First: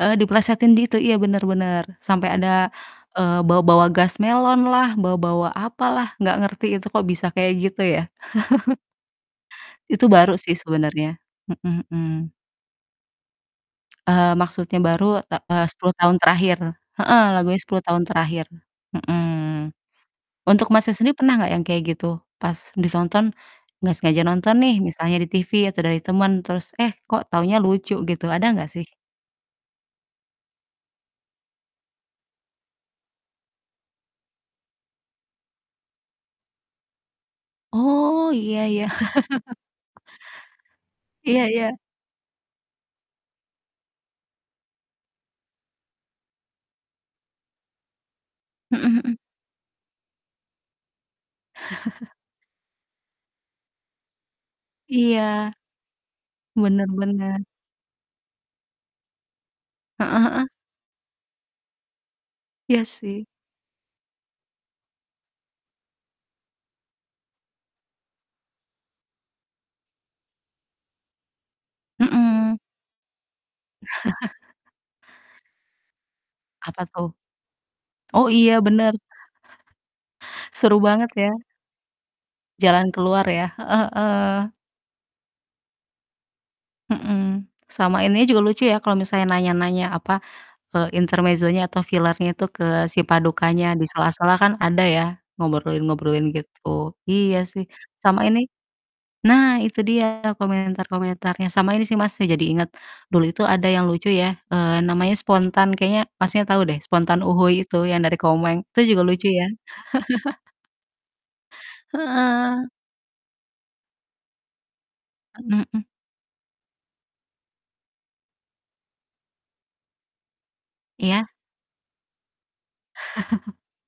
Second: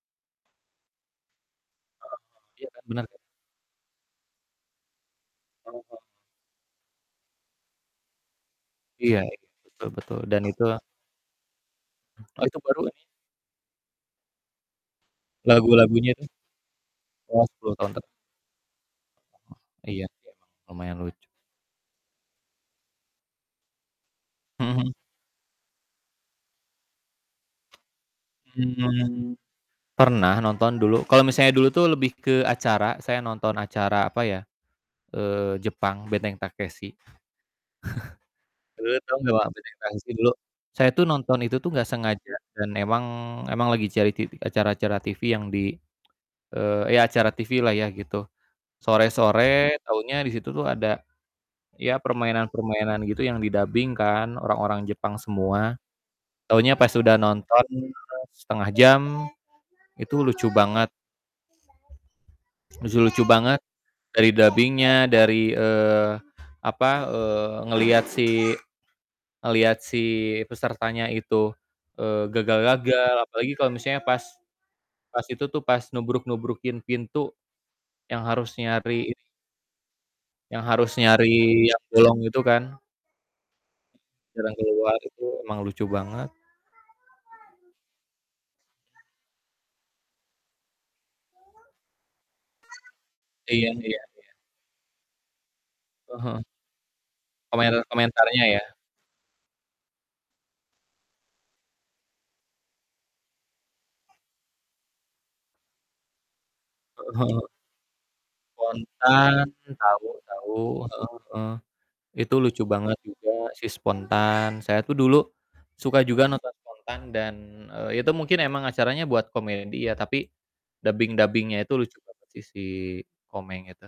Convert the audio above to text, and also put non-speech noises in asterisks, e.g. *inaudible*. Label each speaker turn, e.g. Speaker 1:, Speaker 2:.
Speaker 1: Eee, diplesetin di itu, iya bener-bener,
Speaker 2: Heeh,
Speaker 1: sampai
Speaker 2: iya
Speaker 1: ada,
Speaker 2: kan? Benar kan?
Speaker 1: eee, bawa-bawa gas melonlah, bawa-bawa
Speaker 2: Tahu Kak.
Speaker 1: apalah nggak ngerti itu kok bisa kayak gitu ya? *chuckles*
Speaker 2: Iya, iya, betul
Speaker 1: Itu
Speaker 2: betul
Speaker 1: baru
Speaker 2: dan
Speaker 1: sih
Speaker 2: itu
Speaker 1: sebenarnya, mhm
Speaker 2: Hmm,
Speaker 1: mhm.
Speaker 2: oh itu barukan ya?
Speaker 1: Eee, maksudnya baru, ta eee, 10
Speaker 2: Lagu-lagunya
Speaker 1: tahun
Speaker 2: tuh.
Speaker 1: terakhir, heeh,
Speaker 2: Oh,
Speaker 1: lagunya
Speaker 2: 10
Speaker 1: 10
Speaker 2: tahun
Speaker 1: tahun
Speaker 2: tek
Speaker 1: terakhir, mhm.
Speaker 2: Iya, sih emang,
Speaker 1: Untuk Masnya
Speaker 2: lumayan
Speaker 1: sendiri
Speaker 2: lucu.
Speaker 1: pernah gak yang kayak gitu? Pas ditonton, gak sengaja nonton
Speaker 2: Mhm
Speaker 1: nih
Speaker 2: mhm.
Speaker 1: misalnya di TV atau dari teman, terus eh kok taunya lucu gitu, ada gak sih?
Speaker 2: Hmm, pernah nonton dulu, kalau misalnya dulu tuh lebih ke acara, saya nonton acara apa ya, eee, Jepang Benteng Takeshi
Speaker 1: Oh, iya
Speaker 2: *chuckles*
Speaker 1: iya.
Speaker 2: dulu, tau engga Mbak
Speaker 1: *chuckles*
Speaker 2: Benteng Takeshi dulu, Saya tuh nonton
Speaker 1: Iya
Speaker 2: itu tuh
Speaker 1: iya.
Speaker 2: gak sengaja, dan emang emang lagi cari titi acara-acara TV yang di, eee, ya acara TV-lah ya gitu,
Speaker 1: Mhm mhm.
Speaker 2: sore-sore taunya di situ tuh ada, ya
Speaker 1: *chuckles*
Speaker 2: permainan-permainan gitu yang didabing kan, orang-orang Jepang
Speaker 1: Iya.
Speaker 2: semua, taunya
Speaker 1: Bener
Speaker 2: pas udah
Speaker 1: bener.
Speaker 2: nonton, eee, 1/2 jam, itu
Speaker 1: Heeh heeh.
Speaker 2: lucu banget.
Speaker 1: Iya
Speaker 2: Lucu-lucu
Speaker 1: sih.
Speaker 2: banget, dari dabingnya, dari, eee, apa, eee, ngeliat si, ngeliat si pesertanya itu, eee,
Speaker 1: Mhm.
Speaker 2: gagal-gagal, apalagi kalau misalnya pas
Speaker 1: *chuckles*
Speaker 2: pas itu tuh, pas nubruk-nubrukin
Speaker 1: Apa tuh?
Speaker 2: pintu, yang
Speaker 1: Oh
Speaker 2: harus
Speaker 1: iya bener.
Speaker 2: nyariin yang
Speaker 1: Seru
Speaker 2: harus
Speaker 1: banget ya.
Speaker 2: nyari yang bolong itu kan?
Speaker 1: Jalan keluar ya, heeh heeh.
Speaker 2: Jarang keluar itu emang lucu banget.
Speaker 1: Mhm, sama ininya juga lucu ya, kalo misalnya nanya-nanya apa, eee, intermezzonya atau filernya tuh ke si
Speaker 2: Iya,
Speaker 1: padukannya, di
Speaker 2: iya, iya.
Speaker 1: sela-sela kan ada ya, ngobrolin
Speaker 2: Eee,
Speaker 1: ngobrolin
Speaker 2: heeh,
Speaker 1: gitu, iya sih, sama
Speaker 2: komentar-komentarnya
Speaker 1: ini
Speaker 2: ya?
Speaker 1: nah itu dia komentar-komentarnya, sama ini sih Mas, saya jadi inget, dulu itu ada yang lucu ya, eee, namanya Spontan kayaknya maksudnya tau deh,
Speaker 2: Heeh
Speaker 1: Spontan
Speaker 2: heeh.
Speaker 1: uhuy itu yang dari Komeng, itu juga lucu ya.
Speaker 2: Spontan, tahu
Speaker 1: *chuckles*
Speaker 2: tahu, heeh heeh, itu lucu
Speaker 1: Heeh.
Speaker 2: banget juga si Spontan, saya tuh dulu,
Speaker 1: Mhm mhm.
Speaker 2: suka juga nonton Spontan, dan, eee, itu mungkin emang acaranya buat komedi ya, tapi
Speaker 1: Iya?
Speaker 2: dabing-dabingnya itu lucu banget sih, si
Speaker 1: *chuckles*
Speaker 2: Komeng itu.